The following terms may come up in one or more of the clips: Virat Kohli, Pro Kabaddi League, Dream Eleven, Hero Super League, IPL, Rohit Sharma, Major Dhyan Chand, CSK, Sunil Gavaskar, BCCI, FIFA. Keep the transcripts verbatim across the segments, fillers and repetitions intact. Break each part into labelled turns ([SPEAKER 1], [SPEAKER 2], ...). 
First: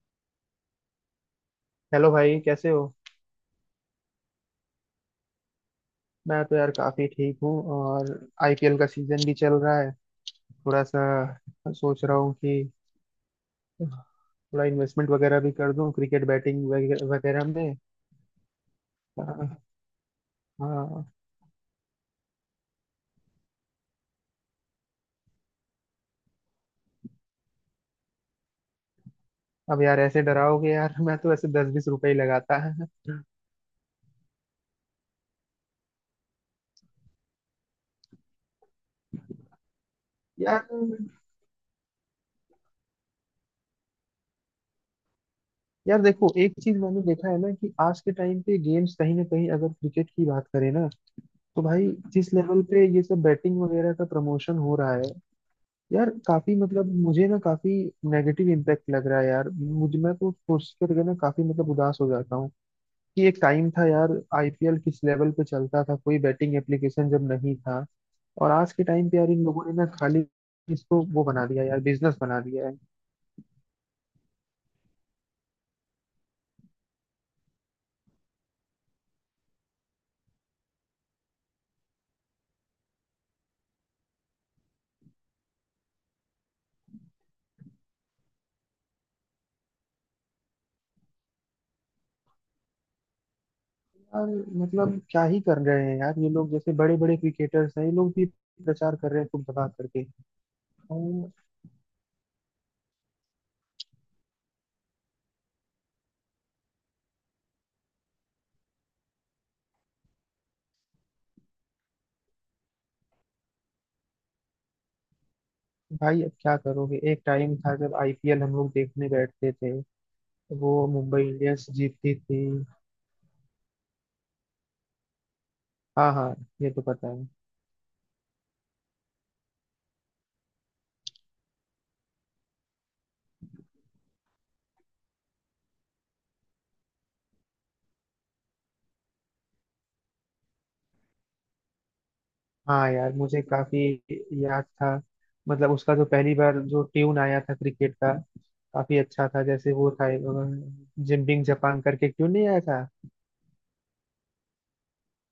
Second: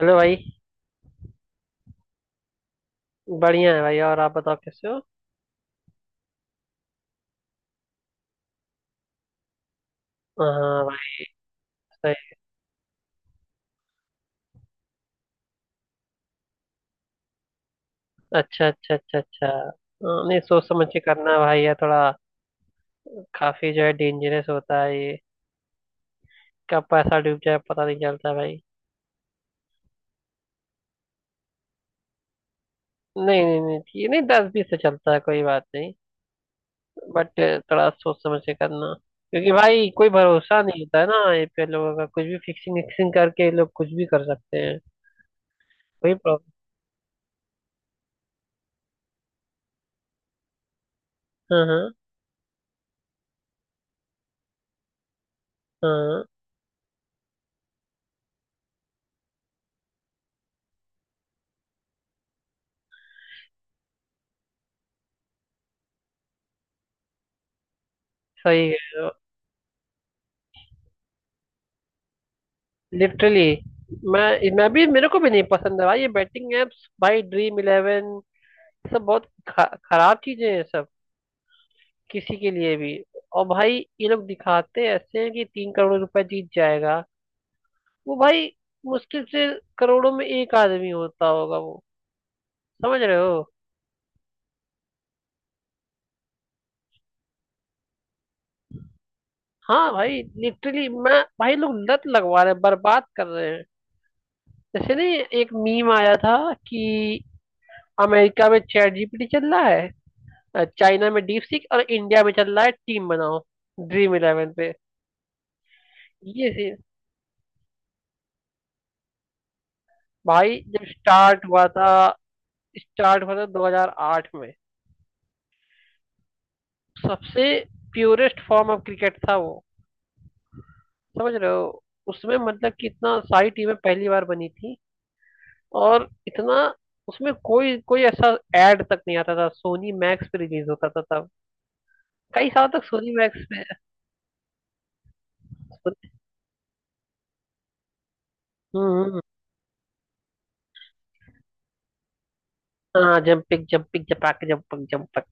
[SPEAKER 1] Hello भाई।
[SPEAKER 2] Hello भाई कैसे हो।
[SPEAKER 1] बढ़िया है भाई। और आप बताओ कैसे हो?
[SPEAKER 2] मैं तो यार काफी ठीक हूँ। और आईपीएल का सीजन भी चल रहा है। थोड़ा
[SPEAKER 1] हाँ
[SPEAKER 2] सा
[SPEAKER 1] भाई।
[SPEAKER 2] सोच
[SPEAKER 1] सही।
[SPEAKER 2] रहा हूँ कि थोड़ा इन्वेस्टमेंट वगैरह भी कर दूं क्रिकेट बैटिंग वगैरह वगैरह में।
[SPEAKER 1] अच्छा अच्छा अच्छा अच्छा
[SPEAKER 2] हाँ।
[SPEAKER 1] हाँ, नहीं सोच समझ के
[SPEAKER 2] हाँ।
[SPEAKER 1] करना भाई, ये थोड़ा काफी जो है डेंजरस होता है ये। कब पैसा डूब जाए पता नहीं चलता भाई।
[SPEAKER 2] अब यार ऐसे डराओगे यार, मैं तो ऐसे दस बीस रुपए ही लगाता है।
[SPEAKER 1] नहीं नहीं नहीं, ये नहीं दस बीस से चलता है, कोई बात नहीं। बट थोड़ा सोच समझ के करना, क्योंकि भाई कोई भरोसा
[SPEAKER 2] यार,
[SPEAKER 1] नहीं होता है ना ये पे लोगों का। कुछ भी फिक्सिंग विक्सिंग करके ये लोग कुछ भी कर सकते हैं।
[SPEAKER 2] यार
[SPEAKER 1] कोई
[SPEAKER 2] देखो
[SPEAKER 1] प्रॉब्लम।
[SPEAKER 2] एक चीज मैंने देखा है ना कि आज के टाइम पे गेम्स कहीं ना कहीं अगर क्रिकेट की बात करें ना तो
[SPEAKER 1] हाँ
[SPEAKER 2] भाई,
[SPEAKER 1] हाँ
[SPEAKER 2] जिस लेवल पे ये सब बैटिंग वगैरह का प्रमोशन हो रहा है यार
[SPEAKER 1] हाँ।
[SPEAKER 2] काफी मतलब मुझे ना काफी नेगेटिव इम्पैक्ट लग रहा है यार। मुझ मैं तो सोच करके ना काफी मतलब उदास हो जाता हूँ कि एक टाइम था यार, आईपीएल किस लेवल पे चलता था, कोई बैटिंग एप्लीकेशन जब नहीं था। और
[SPEAKER 1] सही
[SPEAKER 2] आज के
[SPEAKER 1] है।
[SPEAKER 2] टाइम पे यार इन लोगों ने ना खाली इसको वो बना दिया यार, बिजनेस बना दिया है।
[SPEAKER 1] लिटरली मैं मैं भी मेरे को भी नहीं पसंद है भाई ये बैटिंग एप्स, भाई ड्रीम इलेवन। सब बहुत ख- खराब चीजें हैं सब, किसी के लिए भी। और भाई ये लोग दिखाते ऐसे हैं कि तीन करोड़ रुपए जीत जाएगा वो भाई। मुश्किल से करोड़ों में एक आदमी होता होगा वो। समझ रहे हो।
[SPEAKER 2] यार मतलब क्या ही कर रहे हैं यार ये लोग, जैसे बड़े बड़े क्रिकेटर्स हैं ये लोग भी प्रचार कर रहे हैं खूब दबा
[SPEAKER 1] हाँ
[SPEAKER 2] करके।
[SPEAKER 1] भाई, लिटरली मैं
[SPEAKER 2] और
[SPEAKER 1] भाई लोग लत लगवा रहे हैं, बर्बाद कर रहे हैं। जैसे नहीं एक मीम आया था कि अमेरिका में चैट जीपीटी चल रहा है, चाइना में डीप सीक, और इंडिया में चल रहा है टीम बनाओ ड्रीम इलेवन पे।
[SPEAKER 2] भाई अब
[SPEAKER 1] ये
[SPEAKER 2] क्या
[SPEAKER 1] सीन
[SPEAKER 2] करोगे, एक टाइम था जब आईपीएल हम लोग देखने बैठते थे,
[SPEAKER 1] भाई। जब
[SPEAKER 2] वो मुंबई
[SPEAKER 1] स्टार्ट हुआ
[SPEAKER 2] इंडियंस
[SPEAKER 1] था
[SPEAKER 2] जीतती थी।
[SPEAKER 1] स्टार्ट हुआ था दो हज़ार आठ में।
[SPEAKER 2] हाँ हाँ, ये तो पता है।
[SPEAKER 1] सबसे प्योरेस्ट फॉर्म ऑफ क्रिकेट था वो। समझ रहे हो? उसमें मतलब कि इतना सारी टीमें पहली बार बनी थी। और इतना उसमें कोई कोई ऐसा एड तक नहीं आता था। सोनी मैक्स पे रिलीज होता था तब, कई साल तक
[SPEAKER 2] हाँ
[SPEAKER 1] सोनी
[SPEAKER 2] यार मुझे
[SPEAKER 1] मैक्स पे।
[SPEAKER 2] काफी याद था, मतलब उसका जो पहली बार जो ट्यून आया था क्रिकेट का, काफी
[SPEAKER 1] हम्म हम्म।
[SPEAKER 2] अच्छा था जैसे वो था जिम्बिंग जापान करके क्यों नहीं आया था।
[SPEAKER 1] हाँ जंपिक जंपिक जपाक जंपक जंपक,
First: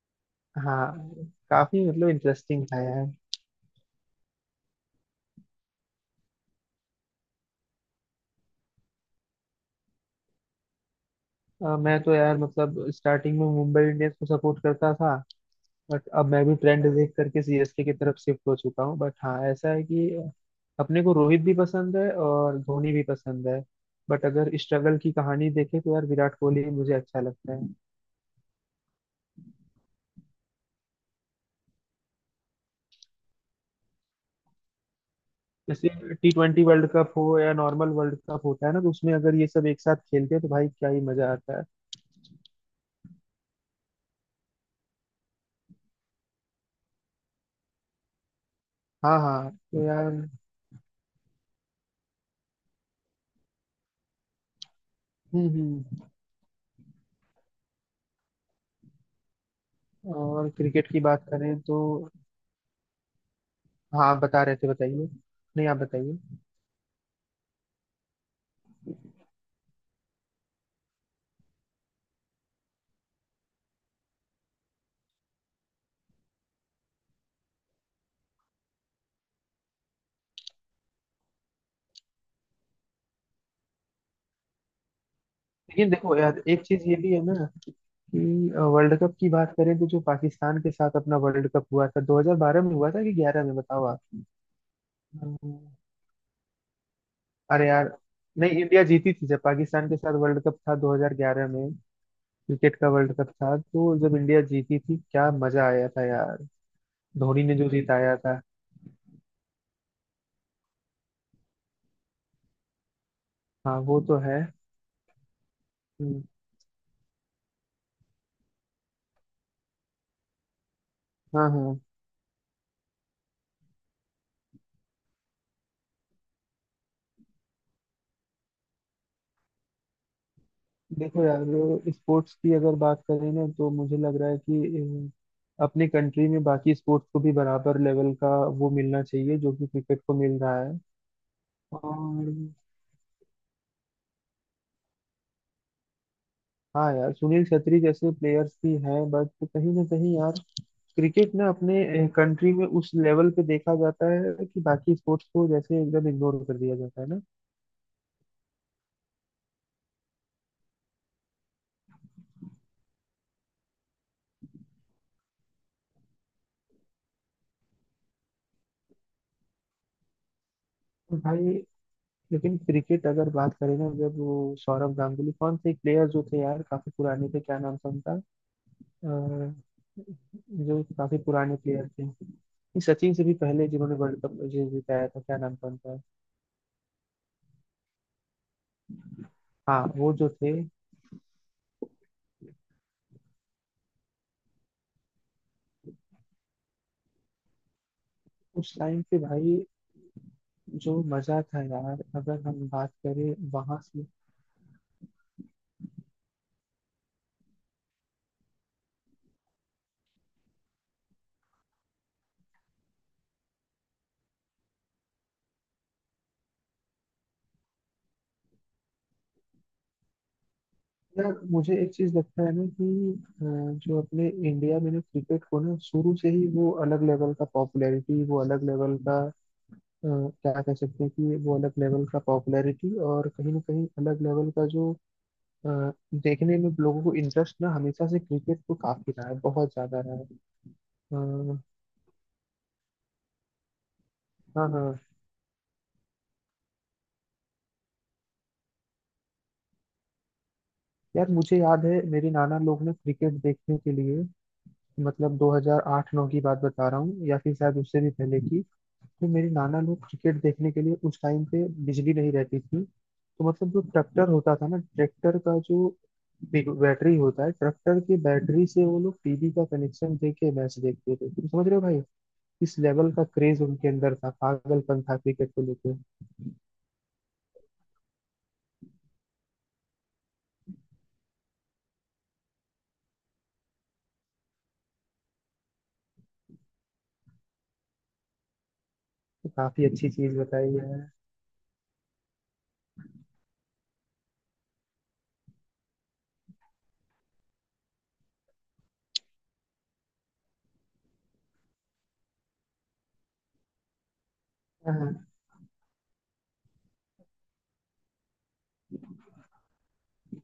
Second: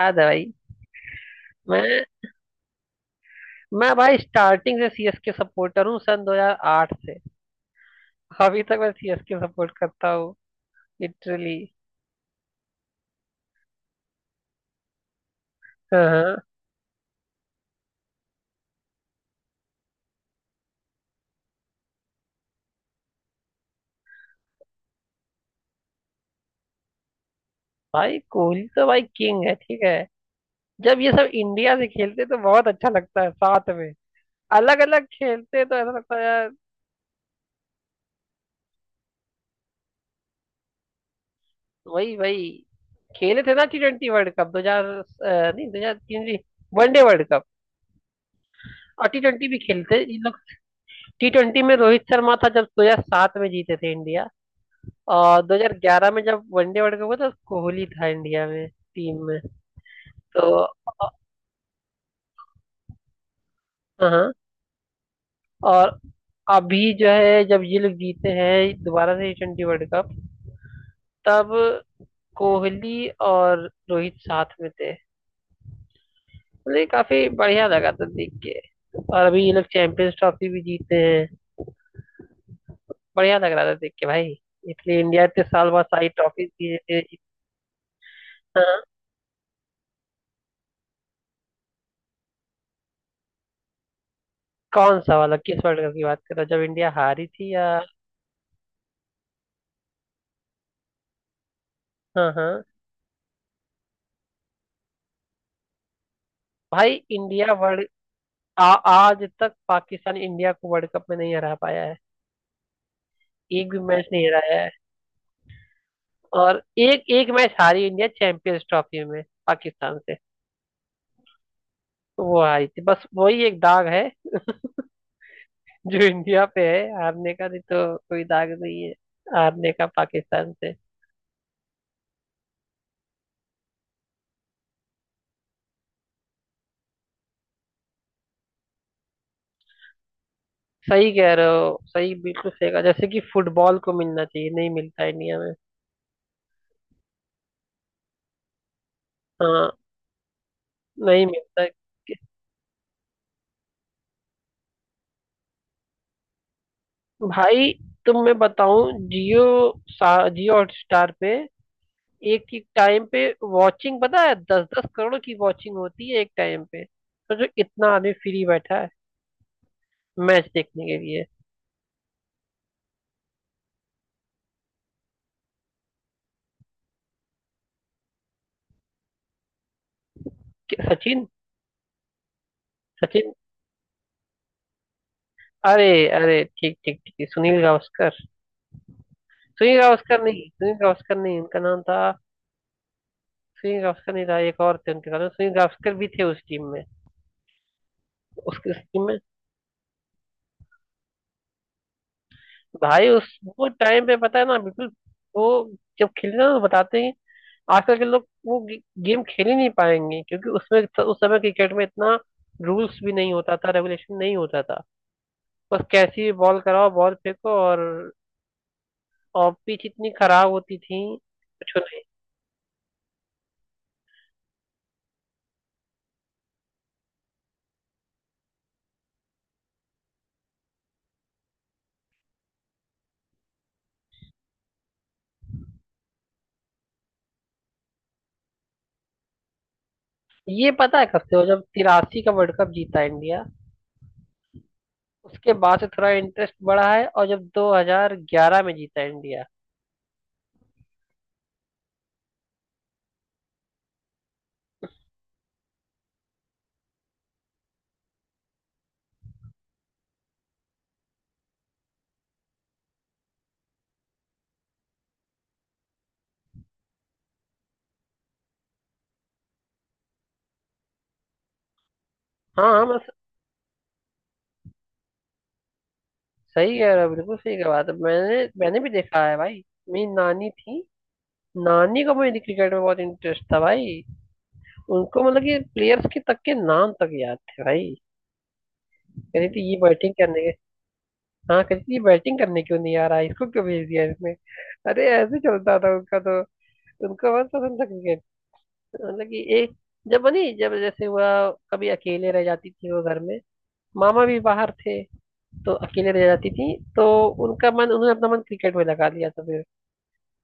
[SPEAKER 1] याद है भाई।
[SPEAKER 2] हाँ, काफी
[SPEAKER 1] मैं
[SPEAKER 2] मतलब इंटरेस्टिंग था यार।
[SPEAKER 1] मैं भाई स्टार्टिंग से सीएसके सपोर्टर हूँ सन दो हज़ार आठ से। अभी तक मैं सीएसके सपोर्ट करता हूँ। लिटरली।
[SPEAKER 2] अ, मैं तो यार मतलब स्टार्टिंग में मुंबई इंडियंस को सपोर्ट करता था,
[SPEAKER 1] हाँ
[SPEAKER 2] बट अब
[SPEAKER 1] हाँ।
[SPEAKER 2] मैं भी ट्रेंड देख करके सीएसके की तरफ शिफ्ट हो चुका हूँ। बट हाँ, ऐसा है कि अपने को रोहित भी पसंद है और धोनी भी पसंद है। बट अगर स्ट्रगल की कहानी देखें तो यार विराट कोहली ही मुझे अच्छा लगता है।
[SPEAKER 1] भाई कोहली तो भाई किंग है, ठीक है। जब ये सब इंडिया से खेलते तो बहुत अच्छा लगता है साथ में। अलग अलग खेलते तो
[SPEAKER 2] जैसे
[SPEAKER 1] ऐसा लगता है
[SPEAKER 2] टी
[SPEAKER 1] यार।
[SPEAKER 2] ट्वेंटी वर्ल्ड कप हो या नॉर्मल वर्ल्ड कप होता है ना, तो उसमें अगर ये सब एक साथ खेलते हैं तो भाई क्या ही मजा आता है।
[SPEAKER 1] वही वही खेले थे ना टी ट्वेंटी वर्ल्ड कप दो हजार नहीं, दो हजार तीन वनडे वर्ल्ड कप। और
[SPEAKER 2] हाँ
[SPEAKER 1] टी ट्वेंटी
[SPEAKER 2] हाँ,
[SPEAKER 1] भी
[SPEAKER 2] तो
[SPEAKER 1] खेलते
[SPEAKER 2] यार।
[SPEAKER 1] इन लोग। टी ट्वेंटी में रोहित शर्मा था जब दो हजार सात में जीते थे इंडिया। और
[SPEAKER 2] हम्म हम्म।
[SPEAKER 1] दो हज़ार ग्यारह में जब वनडे वर्ल्ड कप हुआ था कोहली था इंडिया में, टीम में।
[SPEAKER 2] और
[SPEAKER 1] तो
[SPEAKER 2] क्रिकेट की बात करें तो।
[SPEAKER 1] हाँ
[SPEAKER 2] हाँ
[SPEAKER 1] हाँ,
[SPEAKER 2] बता रहे थे, बताइए। नहीं, आप
[SPEAKER 1] और
[SPEAKER 2] बताइए।
[SPEAKER 1] अभी जो है जब ये लोग जीते हैं दोबारा से टी वर्ल्ड कप, तब कोहली और रोहित साथ में थे। मतलब ये काफी बढ़िया लगा था देख के। और अभी ये लोग चैंपियंस ट्रॉफी भी जीते हैं। बढ़िया लग रहा था देख के भाई। इसलिए इंडिया इतने साल बाद
[SPEAKER 2] लेकिन
[SPEAKER 1] सारी
[SPEAKER 2] देखो यार,
[SPEAKER 1] ट्रॉफी
[SPEAKER 2] एक चीज ये
[SPEAKER 1] जीते।
[SPEAKER 2] भी है ना कि
[SPEAKER 1] हाँ,
[SPEAKER 2] वर्ल्ड कप की बात करें तो जो पाकिस्तान के साथ अपना वर्ल्ड कप हुआ था दो हज़ार बारह में हुआ था कि ग्यारह में, बताओ आप।
[SPEAKER 1] कौन सा वाला
[SPEAKER 2] अम्म,
[SPEAKER 1] किस वर्ल्ड कप की बात कर रहे हो, जब इंडिया हारी थी या?
[SPEAKER 2] अरे यार, नहीं इंडिया जीती थी जब पाकिस्तान के साथ वर्ल्ड कप था दो हज़ार ग्यारह में।
[SPEAKER 1] हाँ हाँ।
[SPEAKER 2] क्रिकेट का वर्ल्ड कप था, तो जब इंडिया जीती थी क्या मजा आया था यार,
[SPEAKER 1] भाई
[SPEAKER 2] धोनी
[SPEAKER 1] इंडिया
[SPEAKER 2] ने जो
[SPEAKER 1] वर्ल्ड,
[SPEAKER 2] जिताया था।
[SPEAKER 1] आ, आज तक पाकिस्तान इंडिया को वर्ल्ड कप में नहीं हरा पाया है। एक
[SPEAKER 2] हाँ
[SPEAKER 1] भी
[SPEAKER 2] वो
[SPEAKER 1] मैच
[SPEAKER 2] तो
[SPEAKER 1] नहीं
[SPEAKER 2] है।
[SPEAKER 1] हराया है।
[SPEAKER 2] हम्म।
[SPEAKER 1] और एक एक मैच हारी इंडिया चैंपियंस ट्रॉफी में पाकिस्तान से।
[SPEAKER 2] हाँ हाँ।
[SPEAKER 1] तो वो हारी थी, बस वही एक दाग है जो इंडिया पे है हारने का, नहीं तो कोई दाग नहीं है हारने का पाकिस्तान से।
[SPEAKER 2] देखो यार, स्पोर्ट्स की अगर बात करें ना तो मुझे लग रहा है कि अम, अपने कंट्री में बाकी स्पोर्ट्स को भी बराबर लेवल का वो मिलना चाहिए जो कि क्रिकेट को मिल रहा है।
[SPEAKER 1] सही कह रहे हो, सही,
[SPEAKER 2] और
[SPEAKER 1] बिल्कुल सही कहा। जैसे कि फुटबॉल को मिलना चाहिए, नहीं मिलता इंडिया में।
[SPEAKER 2] हाँ यार, सुनील छेत्री जैसे प्लेयर्स भी हैं बट
[SPEAKER 1] हाँ।
[SPEAKER 2] कहीं ना कहीं यार
[SPEAKER 1] नहीं
[SPEAKER 2] क्रिकेट ना
[SPEAKER 1] मिलता
[SPEAKER 2] अपने कंट्री में उस लेवल पे देखा जाता है कि बाकी स्पोर्ट्स को जैसे एकदम इग्नोर कर दिया जाता है ना।
[SPEAKER 1] भाई। तुम मैं बताऊं जियो, सा जियो हॉटस्टार पे एक एक टाइम पे वॉचिंग पता है दस दस करोड़ की वॉचिंग होती है एक टाइम पे। तो जो इतना आदमी फ्री बैठा है मैच देखने के
[SPEAKER 2] तो
[SPEAKER 1] लिए।
[SPEAKER 2] भाई, लेकिन क्रिकेट अगर बात करें ना, जब वो सौरव गांगुली कौन से प्लेयर जो थे यार काफी पुराने थे, क्या नाम था उनका। अ,
[SPEAKER 1] कि-
[SPEAKER 2] जो काफी
[SPEAKER 1] सचिन
[SPEAKER 2] पुराने प्लेयर थे, इस सचिन से
[SPEAKER 1] सचिन
[SPEAKER 2] भी पहले जिन्होंने वर्ल्ड कप जीताया था, क्या नाम था
[SPEAKER 1] अरे
[SPEAKER 2] उनका।
[SPEAKER 1] अरे, ठीक ठीक ठीक, सुनील गावस्कर। सुनील
[SPEAKER 2] हाँ वो
[SPEAKER 1] गावस्कर
[SPEAKER 2] जो
[SPEAKER 1] नहीं,
[SPEAKER 2] थे,
[SPEAKER 1] सुनील गावस्कर नहीं उनका नाम था। सुनील गावस्कर नहीं था, एक और थे उनके साथ में, सुनील गावस्कर भी थे उस टीम में, उसकी
[SPEAKER 2] उस टाइम
[SPEAKER 1] टीम में।
[SPEAKER 2] पे भाई जो मजा था यार अगर हम बात
[SPEAKER 1] भाई
[SPEAKER 2] करें
[SPEAKER 1] उस वो
[SPEAKER 2] वहां
[SPEAKER 1] टाइम
[SPEAKER 2] से।
[SPEAKER 1] पे पता है ना बिल्कुल। वो जब खेलते ना तो बताते हैं। आजकल के लोग वो गे, गेम खेल ही नहीं पाएंगे, क्योंकि उसमें उस समय क्रिकेट में इतना रूल्स भी नहीं होता था, रेगुलेशन नहीं होता था। बस कैसी बॉल कराओ, बॉल फेंको। और और पिच इतनी खराब होती थी,
[SPEAKER 2] यार
[SPEAKER 1] कुछ
[SPEAKER 2] मुझे एक
[SPEAKER 1] नहीं।
[SPEAKER 2] चीज लगता है ना कि अ, जो अपने इंडिया में ना क्रिकेट को ना शुरू से ही वो अलग लेवल का पॉपुलैरिटी, वो अलग लेवल का अ, क्या कह सकते हैं कि वो अलग लेवल का पॉपुलैरिटी और कहीं ना कहीं अलग लेवल का जो अ, देखने में लोगों को इंटरेस्ट ना हमेशा से क्रिकेट को काफी रहा है, बहुत ज्यादा रहा है।
[SPEAKER 1] ये पता है कब से हो?
[SPEAKER 2] अ,
[SPEAKER 1] जब तिरासी का वर्ल्ड कप जीता इंडिया,
[SPEAKER 2] हाँ हाँ।
[SPEAKER 1] उसके बाद से थोड़ा इंटरेस्ट बढ़ा है, और जब दो हज़ार ग्यारह में जीता इंडिया।
[SPEAKER 2] यार मुझे याद है मेरे नाना लोग ना क्रिकेट देखने के लिए, मतलब दो हज़ार आठ-नौ की बात बता रहा हूँ या फिर शायद उससे भी पहले की। तो मेरे नाना लोग क्रिकेट देखने के लिए, उस टाइम पे बिजली नहीं रहती थी, तो मतलब जो ट्रैक्टर होता था ना, ट्रैक्टर का जो बैटरी होता है, ट्रैक्टर की बैटरी से वो लोग टीवी का कनेक्शन दे के मैच देखते थे। तुम समझ रहे हो भाई
[SPEAKER 1] हाँ
[SPEAKER 2] किस
[SPEAKER 1] हाँ, मैं
[SPEAKER 2] लेवल का क्रेज उनके अंदर था, पागलपन था क्रिकेट को लेकर।
[SPEAKER 1] सही कह रहा, बिल्कुल सही कह, बात है। मैंने मैंने भी देखा है भाई। मेरी नानी थी, नानी को मेरी क्रिकेट में बहुत इंटरेस्ट था भाई। उनको मतलब कि प्लेयर्स के तक के नाम तक याद थे भाई। कहती
[SPEAKER 2] तो
[SPEAKER 1] थी ये
[SPEAKER 2] काफी अच्छी
[SPEAKER 1] बैटिंग
[SPEAKER 2] चीज
[SPEAKER 1] करने के,
[SPEAKER 2] बताई है।
[SPEAKER 1] हाँ, कहती थी ये बैटिंग करने क्यों नहीं आ रहा है? इसको क्यों भेज दिया इसमें? अरे, ऐसे चलता था उनका तो। उनको बहुत पसंद था क्रिकेट। मतलब कि एक, जब बनी जब जैसे हुआ, कभी अकेले रह जाती थी वो घर में, मामा भी बाहर थे,
[SPEAKER 2] हाँ।
[SPEAKER 1] तो अकेले रह जाती थी। तो उनका मन उन्होंने अपना मन क्रिकेट में लगा लिया था फिर,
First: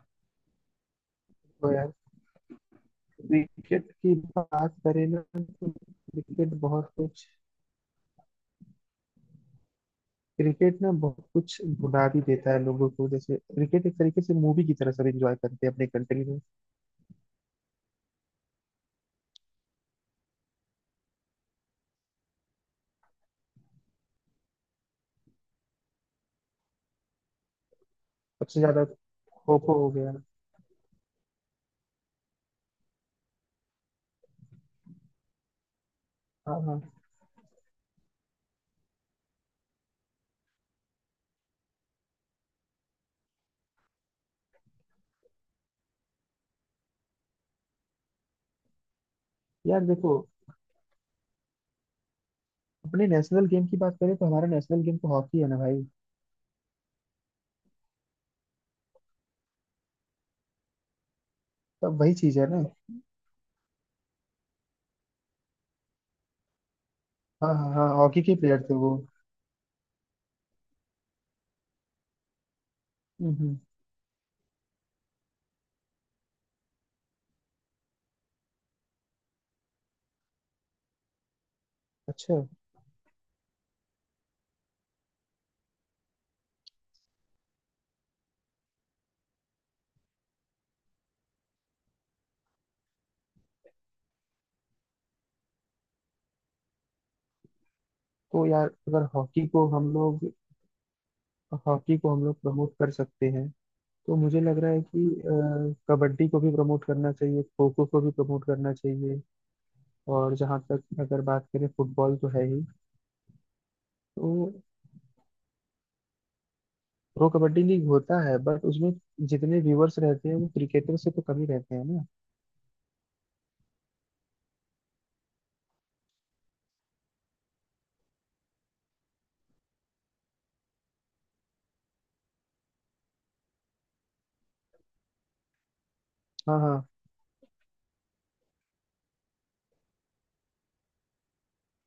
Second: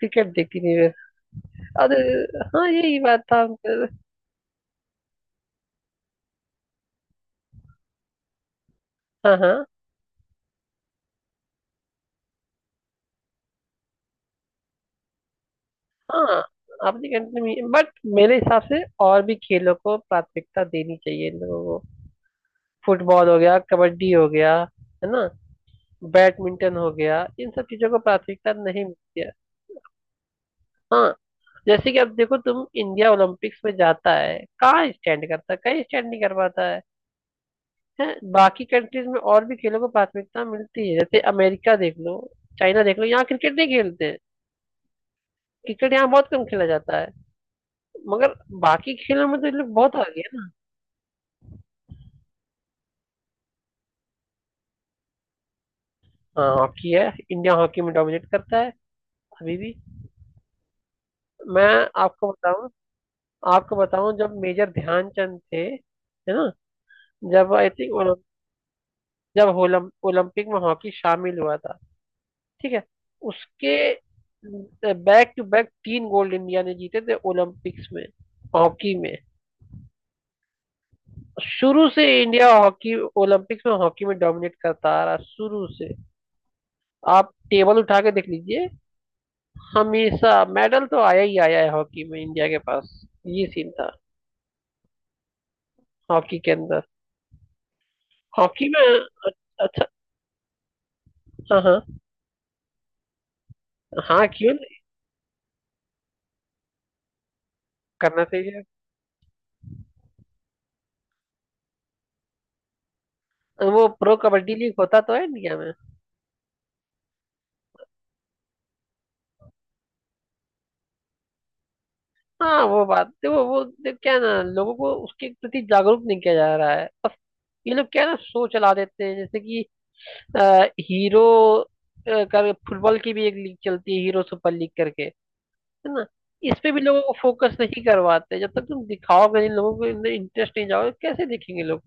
[SPEAKER 1] क्रिकेट देखती नहीं मैं।
[SPEAKER 2] तो यार
[SPEAKER 1] और हाँ, यही बात था अंकल।
[SPEAKER 2] क्रिकेट की बात करें ना तो क्रिकेट बहुत कुछ।
[SPEAKER 1] हाँ हाँ
[SPEAKER 2] क्रिकेट ना बहुत कुछ भुला भी देता है लोगों को, जैसे क्रिकेट एक तरीके से मूवी की तरह सब एंजॉय करते हैं अपने कंट्री में।
[SPEAKER 1] हाँ। आपने कंटिन्यू, बट मेरे हिसाब से और भी खेलों को प्राथमिकता देनी चाहिए इन लोगों को। फुटबॉल हो गया, कबड्डी हो गया, है ना, बैडमिंटन हो गया, इन सब चीजों को प्राथमिकता
[SPEAKER 2] सबसे ज्यादा।
[SPEAKER 1] नहीं मिलती है।
[SPEAKER 2] खो खो हो गया।
[SPEAKER 1] हाँ, जैसे कि अब देखो तुम इंडिया ओलंपिक्स में जाता है, कहाँ स्टैंड करता है, कहीं स्टैंड नहीं कर
[SPEAKER 2] हाँ
[SPEAKER 1] पाता है।
[SPEAKER 2] हाँ।
[SPEAKER 1] हैं? बाकी कंट्रीज में और भी खेलों को प्राथमिकता मिलती है, जैसे अमेरिका देख लो, चाइना देख लो, यहाँ क्रिकेट नहीं खेलते हैं। क्रिकेट यहाँ बहुत कम खेला जाता है। मगर बाकी खेलों में तो ये लोग
[SPEAKER 2] यार
[SPEAKER 1] बहुत
[SPEAKER 2] देखो
[SPEAKER 1] आगे हैं ना।
[SPEAKER 2] अपने नेशनल गेम की बात करें तो हमारा नेशनल गेम तो हॉकी है ना भाई।
[SPEAKER 1] हाँ हॉकी है। इंडिया हॉकी में डोमिनेट करता है अभी भी। मैं
[SPEAKER 2] तब वही
[SPEAKER 1] आपको
[SPEAKER 2] चीज है ना।
[SPEAKER 1] बताऊं आपको बताऊं जब मेजर ध्यानचंद थे है ना,
[SPEAKER 2] हाँ
[SPEAKER 1] जब आई
[SPEAKER 2] हाँ हाँ,
[SPEAKER 1] थिंक
[SPEAKER 2] हॉकी के प्लेयर थे वो।
[SPEAKER 1] जब ओलम, ओलंपिक में हॉकी शामिल हुआ था, ठीक है,
[SPEAKER 2] हम्म हम्म।
[SPEAKER 1] उसके बैक टू बैक तीन गोल्ड इंडिया ने जीते थे ओलंपिक्स में हॉकी में। शुरू से
[SPEAKER 2] अच्छा।
[SPEAKER 1] इंडिया हॉकी ओलंपिक्स में हॉकी में डोमिनेट करता आ रहा है, शुरू से। आप टेबल उठा के देख लीजिए, हमेशा मेडल तो आया ही आया है हॉकी में इंडिया के पास। ये सीन था हॉकी के अंदर,
[SPEAKER 2] तो यार
[SPEAKER 1] हॉकी में।
[SPEAKER 2] अगर हॉकी को
[SPEAKER 1] अच्छा,
[SPEAKER 2] हम लोग।
[SPEAKER 1] हाँ हाँ
[SPEAKER 2] हॉकी को हम लोग प्रमोट कर सकते हैं, तो
[SPEAKER 1] हाँ,
[SPEAKER 2] मुझे
[SPEAKER 1] क्यों
[SPEAKER 2] लग रहा
[SPEAKER 1] नहीं,
[SPEAKER 2] है कि अ, कबड्डी को भी प्रमोट करना चाहिए, खो खो को भी
[SPEAKER 1] करना
[SPEAKER 2] प्रमोट
[SPEAKER 1] चाहिए।
[SPEAKER 2] करना चाहिए। और जहाँ तक अगर बात करें फुटबॉल तो है ही।
[SPEAKER 1] वो प्रो
[SPEAKER 2] तो
[SPEAKER 1] कबड्डी लीग होता तो है इंडिया में।
[SPEAKER 2] प्रो कबड्डी लीग होता है बट उसमें जितने व्यूअर्स रहते हैं वो क्रिकेटर से तो कम ही रहते हैं ना।
[SPEAKER 1] हाँ वो बात, वो वो देख क्या है ना, लोगों को उसके प्रति जागरूक नहीं किया जा रहा है, बस। ये लोग क्या है ना, शो चला देते हैं जैसे कि अ, हीरो, अ, कर फुटबॉल की भी एक लीग चलती है हीरो सुपर लीग करके, है ना।
[SPEAKER 2] हाँ
[SPEAKER 1] इस पे भी
[SPEAKER 2] हाँ।
[SPEAKER 1] लोगों को फोकस नहीं करवाते, जब तक तुम दिखाओगे नहीं लोगों को, इनमें इंटरेस्ट नहीं जाओगे कैसे देखेंगे लोग।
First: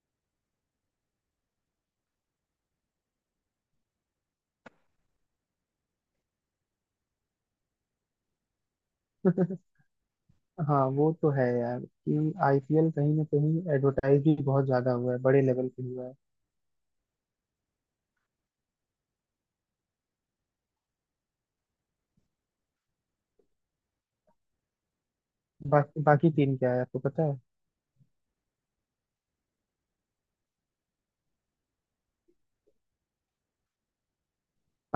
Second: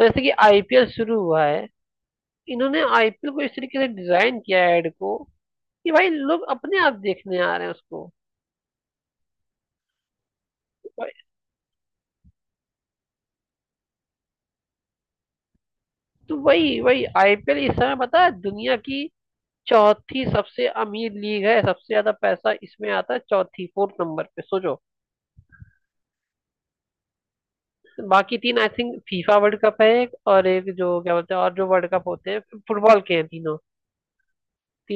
[SPEAKER 1] और जैसे कि आईपीएल शुरू हुआ है, इन्होंने आईपीएल को इस तरीके से डिजाइन किया है एड को, कि भाई लोग अपने आप देखने आ रहे हैं उसको।
[SPEAKER 2] हाँ वो तो है यार कि आईपीएल कहीं ना कहीं एडवर्टाइज भी बहुत ज्यादा हुआ है, बड़े लेवल पे हुआ है।
[SPEAKER 1] तो वही वही आईपीएल इस समय पता है दुनिया की चौथी सबसे अमीर लीग है, सबसे ज्यादा पैसा इसमें आता है, चौथी फोर्थ नंबर पे, सोचो।
[SPEAKER 2] बाकी बाकी टीम क्या है आपको पता है।
[SPEAKER 1] बाकी तीन I think FIFA World Cup है एक, और एक जो क्या बोलते हैं, और जो वर्ल्ड कप होते हैं फुटबॉल के, हैं तीनों,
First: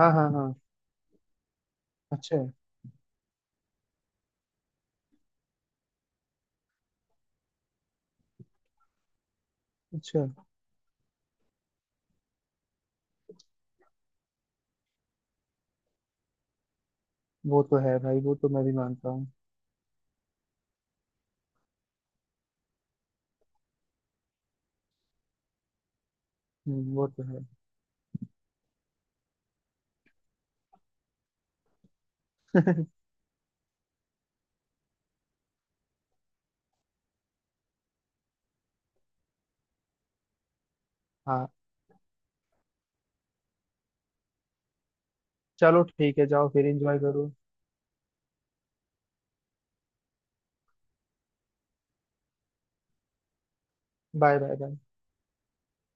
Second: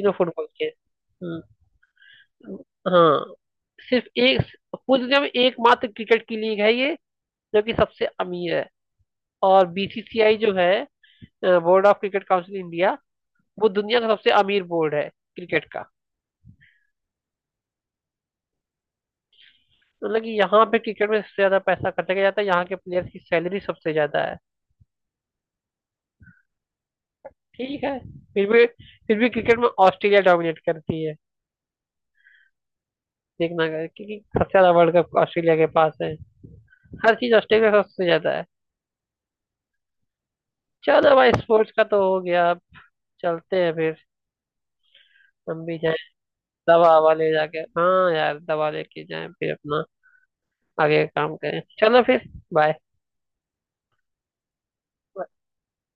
[SPEAKER 2] हाँ हाँ
[SPEAKER 1] फुटबॉल
[SPEAKER 2] हाँ।
[SPEAKER 1] के। हम्म,
[SPEAKER 2] अच्छा।
[SPEAKER 1] हाँ। सिर्फ एक, पूरी दुनिया में एकमात्र क्रिकेट की लीग है ये, जो कि सबसे अमीर है। और
[SPEAKER 2] अच्छा
[SPEAKER 1] बीसीसीआई जो है board of cricket council India, वो दुनिया का सबसे अमीर बोर्ड है क्रिकेट का।
[SPEAKER 2] वो तो है भाई, वो तो मैं भी मानता हूँ।
[SPEAKER 1] मतलब कि यहाँ पे क्रिकेट में सबसे ज्यादा पैसा खर्चा किया जाता है, यहाँ के प्लेयर्स की सैलरी सबसे ज्यादा है।
[SPEAKER 2] हम्म, वो तो है।
[SPEAKER 1] ठीक है। फिर भी, फिर भी क्रिकेट में ऑस्ट्रेलिया डोमिनेट करती है। देखना अगर- क्योंकि सबसे ज्यादा वर्ल्ड कप ऑस्ट्रेलिया के पास है, हर चीज ऑस्ट्रेलिया का सबसे ज्यादा है। चलो भाई,
[SPEAKER 2] हाँ।
[SPEAKER 1] स्पोर्ट्स का तो हो गया, चलते हैं फिर, हम भी
[SPEAKER 2] चलो
[SPEAKER 1] जाएं।
[SPEAKER 2] ठीक है, जाओ फिर
[SPEAKER 1] दवा
[SPEAKER 2] एंजॉय
[SPEAKER 1] हवा ले
[SPEAKER 2] करो।
[SPEAKER 1] जाके, हाँ यार दवा लेके जाएं फिर अपना आगे काम करें, चलो फिर। बाय।
[SPEAKER 2] Bye bye bye.